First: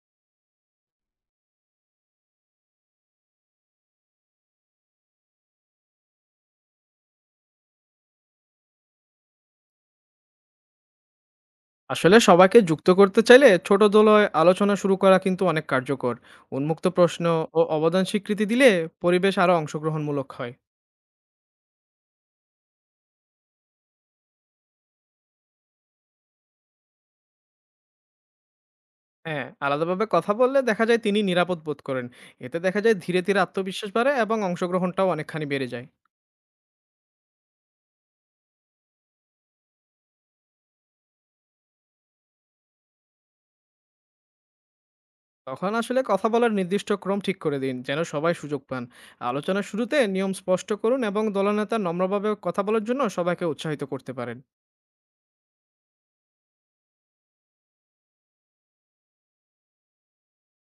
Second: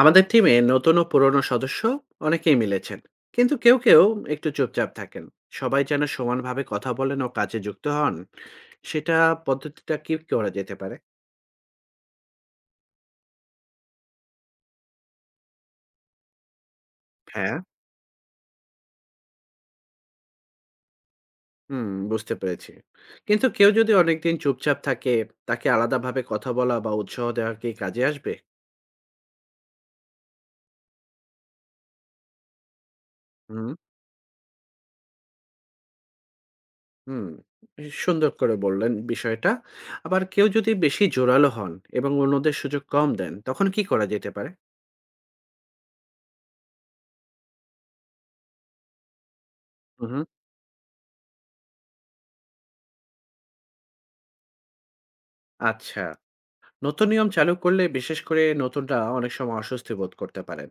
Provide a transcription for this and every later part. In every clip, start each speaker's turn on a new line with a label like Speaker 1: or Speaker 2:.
Speaker 1: আমাদের টিমে নতুন ও পুরনো সদস্য অনেকেই মিলেছেন, কিন্তু কেউ কেউ একটু চুপচাপ থাকেন। সবাই যেন সমানভাবে কথা বলেন ও কাজে যুক্ত হন, সেটা পদ্ধতিটা কি করা যেতে পারে?
Speaker 2: আসলে সবাইকে যুক্ত করতে চাইলে ছোট দলয় আলোচনা শুরু করা কিন্তু অনেক কার্যকর। উন্মুক্ত প্রশ্ন
Speaker 1: হ্যাঁ।
Speaker 2: ও অবদান স্বীকৃতি দিলে পরিবেশ আরো অংশগ্রহণমূলক হয়।
Speaker 1: হুম, বুঝতে পেরেছি। কিন্তু কেউ যদি অনেকদিন চুপচাপ থাকে, তাকে আলাদাভাবে কথা বলা বা উৎসাহ দেওয়া কি কাজে আসবে?
Speaker 2: হ্যাঁ, আলাদাভাবে কথা বললে দেখা যায় তিনি নিরাপদ বোধ করেন। এতে দেখা যায় ধীরে ধীরে
Speaker 1: হুম।
Speaker 2: আত্মবিশ্বাস বাড়ে এবং অংশগ্রহণটাও অনেকখানি বেড়ে যায়।
Speaker 1: হুম। সুন্দর করে বললেন বিষয়টা। আবার কেউ যদি বেশি জোরালো হন এবং অন্যদের সুযোগ কম দেন, তখন কি করা যেতে পারে?
Speaker 2: তখন আসলে কথা বলার নির্দিষ্ট ক্রম ঠিক করে দিন যেন সবাই সুযোগ পান। আলোচনার শুরুতে
Speaker 1: হুম।
Speaker 2: নিয়ম স্পষ্ট করুন এবং দলনেতা নম্রভাবে কথা বলার জন্য সবাইকে উৎসাহিত করতে পারেন।
Speaker 1: আচ্ছা। নতুন নিয়ম চালু করলে বিশেষ করে নতুনরা অনেক সময় অস্বস্তি বোধ করতে পারেন।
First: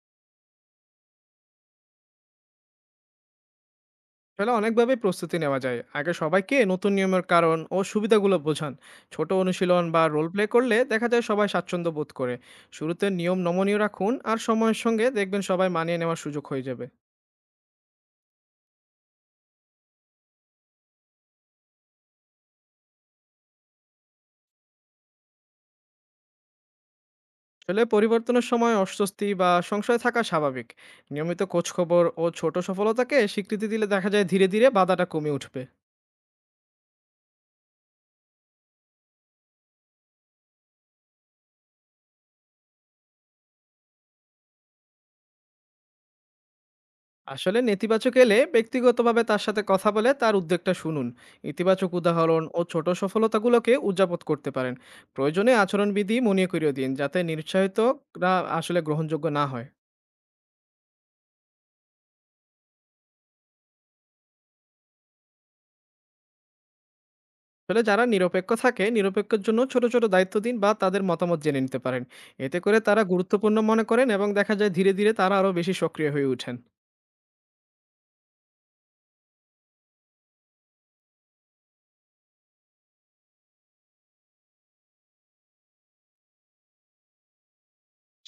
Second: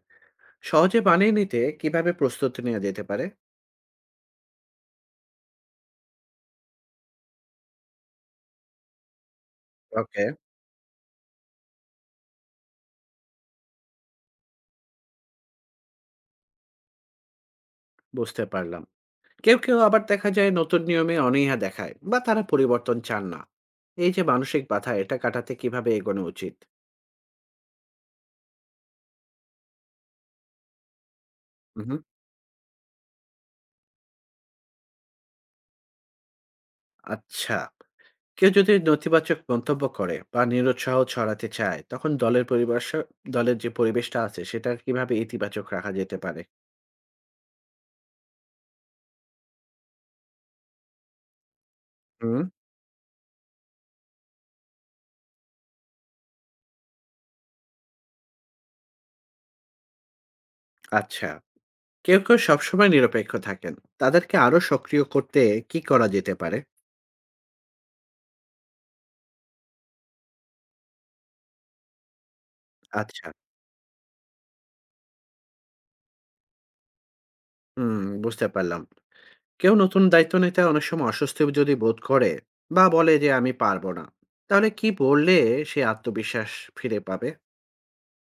Speaker 1: সহজে বানিয়ে নিতে কিভাবে প্রস্তুতি নেওয়া যেতে পারে?
Speaker 2: আসলে অনেকভাবে প্রস্তুতি নেওয়া যায়, আগে সবাইকে নতুন নিয়মের কারণ ও সুবিধাগুলো বোঝান। ছোট অনুশীলন বা
Speaker 1: ওকে।
Speaker 2: রোল প্লে করলে দেখা যায় সবাই স্বাচ্ছন্দ্য বোধ করে। শুরুতে নিয়ম নমনীয় রাখুন আর সময়ের সঙ্গে দেখবেন সবাই মানিয়ে নেওয়ার সুযোগ হয়ে যাবে।
Speaker 1: বুঝতে পারলাম। কেউ কেউ আবার দেখা যায় নতুন নিয়মে অনীহা দেখায় বা তারা পরিবর্তন চান না। এই যে মানসিক বাধা, এটা কাটাতে কিভাবে এগোনো উচিত?
Speaker 2: আসলে পরিবর্তনের সময় অস্বস্তি বা সংশয় থাকা স্বাভাবিক। নিয়মিত
Speaker 1: হুম।
Speaker 2: খোঁজখবর ও ছোট সফলতাকে স্বীকৃতি দিলে দেখা যায় ধীরে ধীরে বাধাটা কমে উঠবে।
Speaker 1: আচ্ছা। কেউ যদি নেতিবাচক মন্তব্য করে বা নিরুৎসাহ ছড়াতে চায়, তখন দলের যে পরিবেশটা আছে সেটা কিভাবে ইতিবাচক রাখা যেতে পারে?
Speaker 2: আসলে নেতিবাচক এলে ব্যক্তিগতভাবে তার সাথে কথা বলে তার উদ্বেগটা শুনুন। ইতিবাচক
Speaker 1: হুম।
Speaker 2: উদাহরণ ও ছোট সফলতাগুলোকে উদযাপন করতে পারেন। প্রয়োজনে আচরণবিধি মনে করিয়ে দিন যাতে নিরুৎসাহিতরা গ্রহণযোগ্য না হয়।
Speaker 1: আচ্ছা। কেউ কেউ সবসময় নিরপেক্ষ থাকেন। তাদেরকে আরো সক্রিয় করতে কি করা যেতে পারে?
Speaker 2: আসলে যারা নিরপেক্ষ থাকে নিরপেক্ষের জন্য ছোট ছোট দায়িত্ব দিন বা তাদের মতামত জেনে নিতে পারেন। এতে করে তারা
Speaker 1: আচ্ছা।
Speaker 2: গুরুত্বপূর্ণ মনে করেন এবং দেখা যায় ধীরে ধীরে তারা আরও বেশি সক্রিয় হয়ে ওঠেন।
Speaker 1: হুম। বুঝতে পারলাম। কেউ নতুন দায়িত্ব নিতে অনেক সময় অস্বস্তি যদি বোধ করে বা বলে যে, "আমি পারব না।" তাহলে কি বললে সে আত্মবিশ্বাস ফিরে পাবে?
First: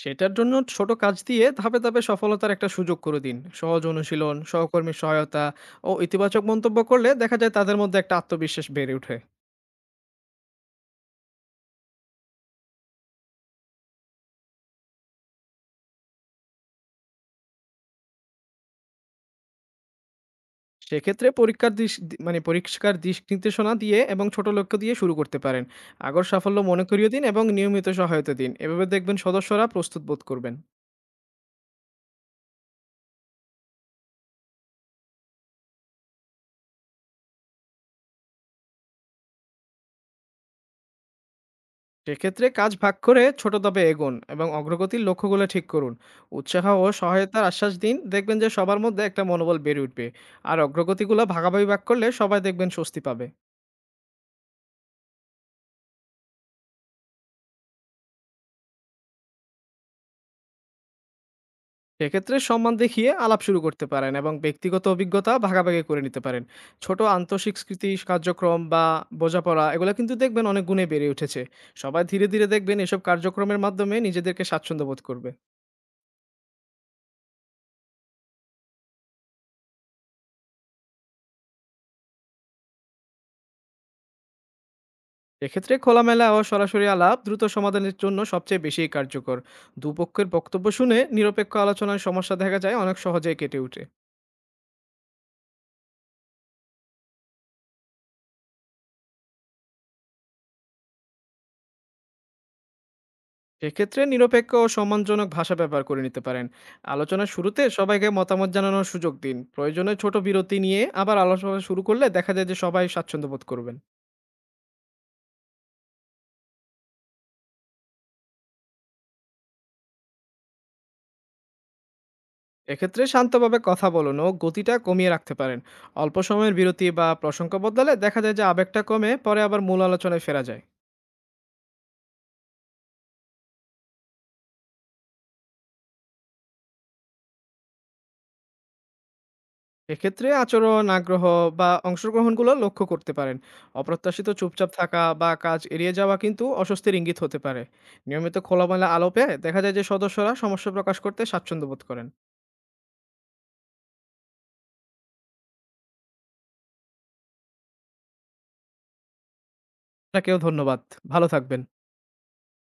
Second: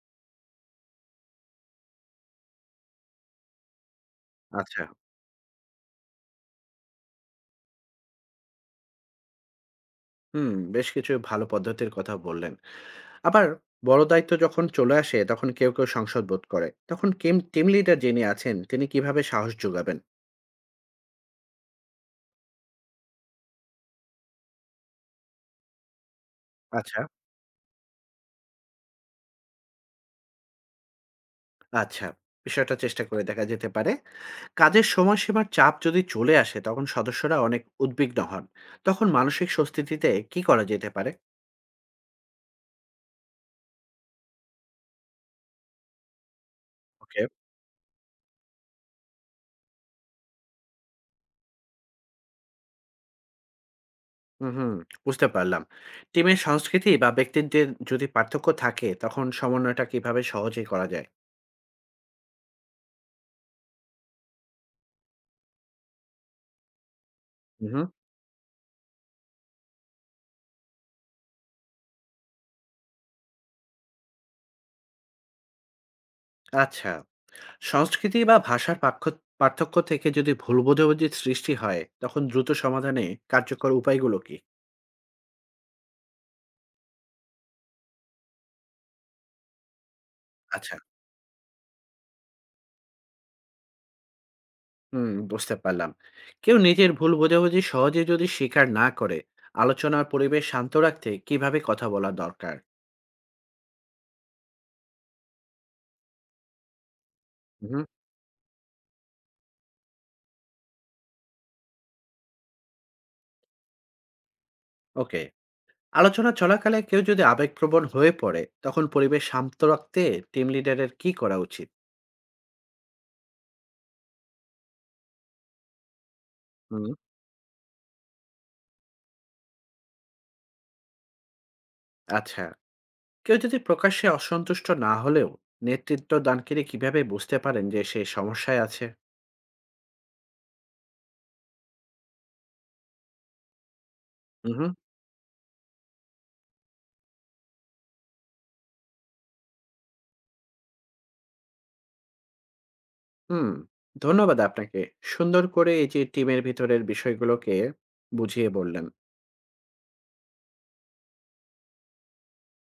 Speaker 2: সেটার জন্য ছোট কাজ দিয়ে ধাপে ধাপে সফলতার একটা সুযোগ করে দিন। সহজ অনুশীলন,
Speaker 1: আচ্ছা।
Speaker 2: সহকর্মীর সহায়তা ও ইতিবাচক মন্তব্য করলে দেখা যায় তাদের মধ্যে একটা আত্মবিশ্বাস বেড়ে ওঠে।
Speaker 1: হুম, বেশ কিছু ভালো পদ্ধতির কথা বললেন। আবার বড় দায়িত্ব যখন চলে আসে, তখন কেউ কেউ সংসদ বোধ করে। তখন কিম টিম লিডার যিনি আছেন, তিনি কিভাবে সাহস যোগাবেন?
Speaker 2: সেক্ষেত্রে পরীক্ষার দিশ নির্দেশনা দিয়ে এবং ছোট লক্ষ্য দিয়ে শুরু করতে পারেন। আগর সাফল্য মনে
Speaker 1: আচ্ছা,
Speaker 2: করিয়ে দিন এবং নিয়মিত সহায়তা দিন, এভাবে দেখবেন সদস্যরা প্রস্তুত বোধ করবেন।
Speaker 1: আচ্ছা, বিষয়টা চেষ্টা করে দেখা যেতে পারে। কাজের সময়সীমার চাপ যদি চলে আসে তখন সদস্যরা অনেক উদ্বিগ্ন হন। তখন মানসিক স্বস্তি দিতে কি করা যেতে পারে?
Speaker 2: সেক্ষেত্রে কাজ ভাগ করে ছোট ধাপে এগোন এবং অগ্রগতির লক্ষ্যগুলো ঠিক করুন। উৎসাহ ও
Speaker 1: ওকে।
Speaker 2: সহায়তার আশ্বাস দিন, দেখবেন যে সবার মধ্যে একটা মনোবল বেড়ে উঠবে। আর অগ্রগতিগুলো ভাগ করলে সবাই দেখবেন স্বস্তি পাবে।
Speaker 1: হুম হুম। বুঝতে পারলাম। টিমের সংস্কৃতি বা ব্যক্তিত্বের যদি পার্থক্য থাকে, তখন সমন্বয়টা কিভাবে সহজে করা যায়?
Speaker 2: সেক্ষেত্রে সম্মান দেখিয়ে আলাপ শুরু করতে পারেন এবং ব্যক্তিগত অভিজ্ঞতা ভাগাভাগি করে নিতে পারেন। ছোট
Speaker 1: হুম।
Speaker 2: আন্তঃস্বীকৃতি কার্যক্রম বা বোঝাপড়া এগুলো কিন্তু দেখবেন অনেক গুণে বেড়ে উঠেছে। সবাই ধীরে ধীরে দেখবেন এসব কার্যক্রমের মাধ্যমে নিজেদেরকে স্বাচ্ছন্দ্য বোধ করবে।
Speaker 1: আচ্ছা। সংস্কৃতি বা ভাষার পার্থক্য থেকে যদি ভুল বোঝাবুঝির সৃষ্টি হয়, তখন দ্রুত সমাধানে কার্যকর উপায়গুলো কি?
Speaker 2: এক্ষেত্রে খোলামেলা ও সরাসরি আলাপ দ্রুত সমাধানের জন্য সবচেয়ে বেশি কার্যকর। দুপক্ষের বক্তব্য
Speaker 1: আচ্ছা।
Speaker 2: শুনে নিরপেক্ষ আলোচনায় সমস্যা দেখা যায় অনেক সহজেই কেটে ওঠে।
Speaker 1: হুম, বুঝতে পারলাম। কেউ নিজের ভুল বোঝাবুঝি সহজে যদি স্বীকার না করে, আলোচনার পরিবেশ শান্ত রাখতে কিভাবে কথা বলা দরকার?
Speaker 2: সেক্ষেত্রে নিরপেক্ষ ও সম্মানজনক ভাষা ব্যবহার করে নিতে পারেন। আলোচনার শুরুতে
Speaker 1: হুম।
Speaker 2: সবাইকে মতামত জানানোর সুযোগ দিন, প্রয়োজনে ছোট বিরতি নিয়ে আবার আলোচনা শুরু করলে দেখা যায় যে সবাই স্বাচ্ছন্দ্য বোধ করবেন।
Speaker 1: ওকে। আলোচনা চলাকালে কেউ যদি আবেগপ্রবণ হয়ে পড়ে, তখন পরিবেশ শান্ত রাখতে টিম লিডারের কি করা উচিত?
Speaker 2: এক্ষেত্রে শান্তভাবে কথা বলুন ও গতিটা কমিয়ে রাখতে পারেন। অল্প সময়ের বিরতি
Speaker 1: হুম।
Speaker 2: বা প্রসঙ্গ বদলালে দেখা যায় যে আবেগটা কমে, পরে আবার মূল আলোচনায় ফেরা যায়।
Speaker 1: আচ্ছা। কেউ যদি প্রকাশ্যে অসন্তুষ্ট না হলেও, নেতৃত্ব দানকারী কিভাবে বুঝতে পারেন যে সে সমস্যায় আছে?
Speaker 2: এক্ষেত্রে আচরণ, আগ্রহ বা অংশগ্রহণগুলো লক্ষ্য করতে পারেন। অপ্রত্যাশিত চুপচাপ
Speaker 1: হুম
Speaker 2: থাকা বা কাজ এড়িয়ে যাওয়া কিন্তু অস্বস্তির ইঙ্গিত হতে পারে। নিয়মিত খোলামেলা আলাপে দেখা যায় যে সদস্যরা সমস্যা প্রকাশ করতে স্বাচ্ছন্দ্য বোধ করেন।
Speaker 1: হুম। ধন্যবাদ আপনাকে, সুন্দর করে এই যে টিমের ভিতরের বিষয়গুলোকে বুঝিয়ে বললেন।
Speaker 2: আপনাকেও ধন্যবাদ। ভালো থাকবেন।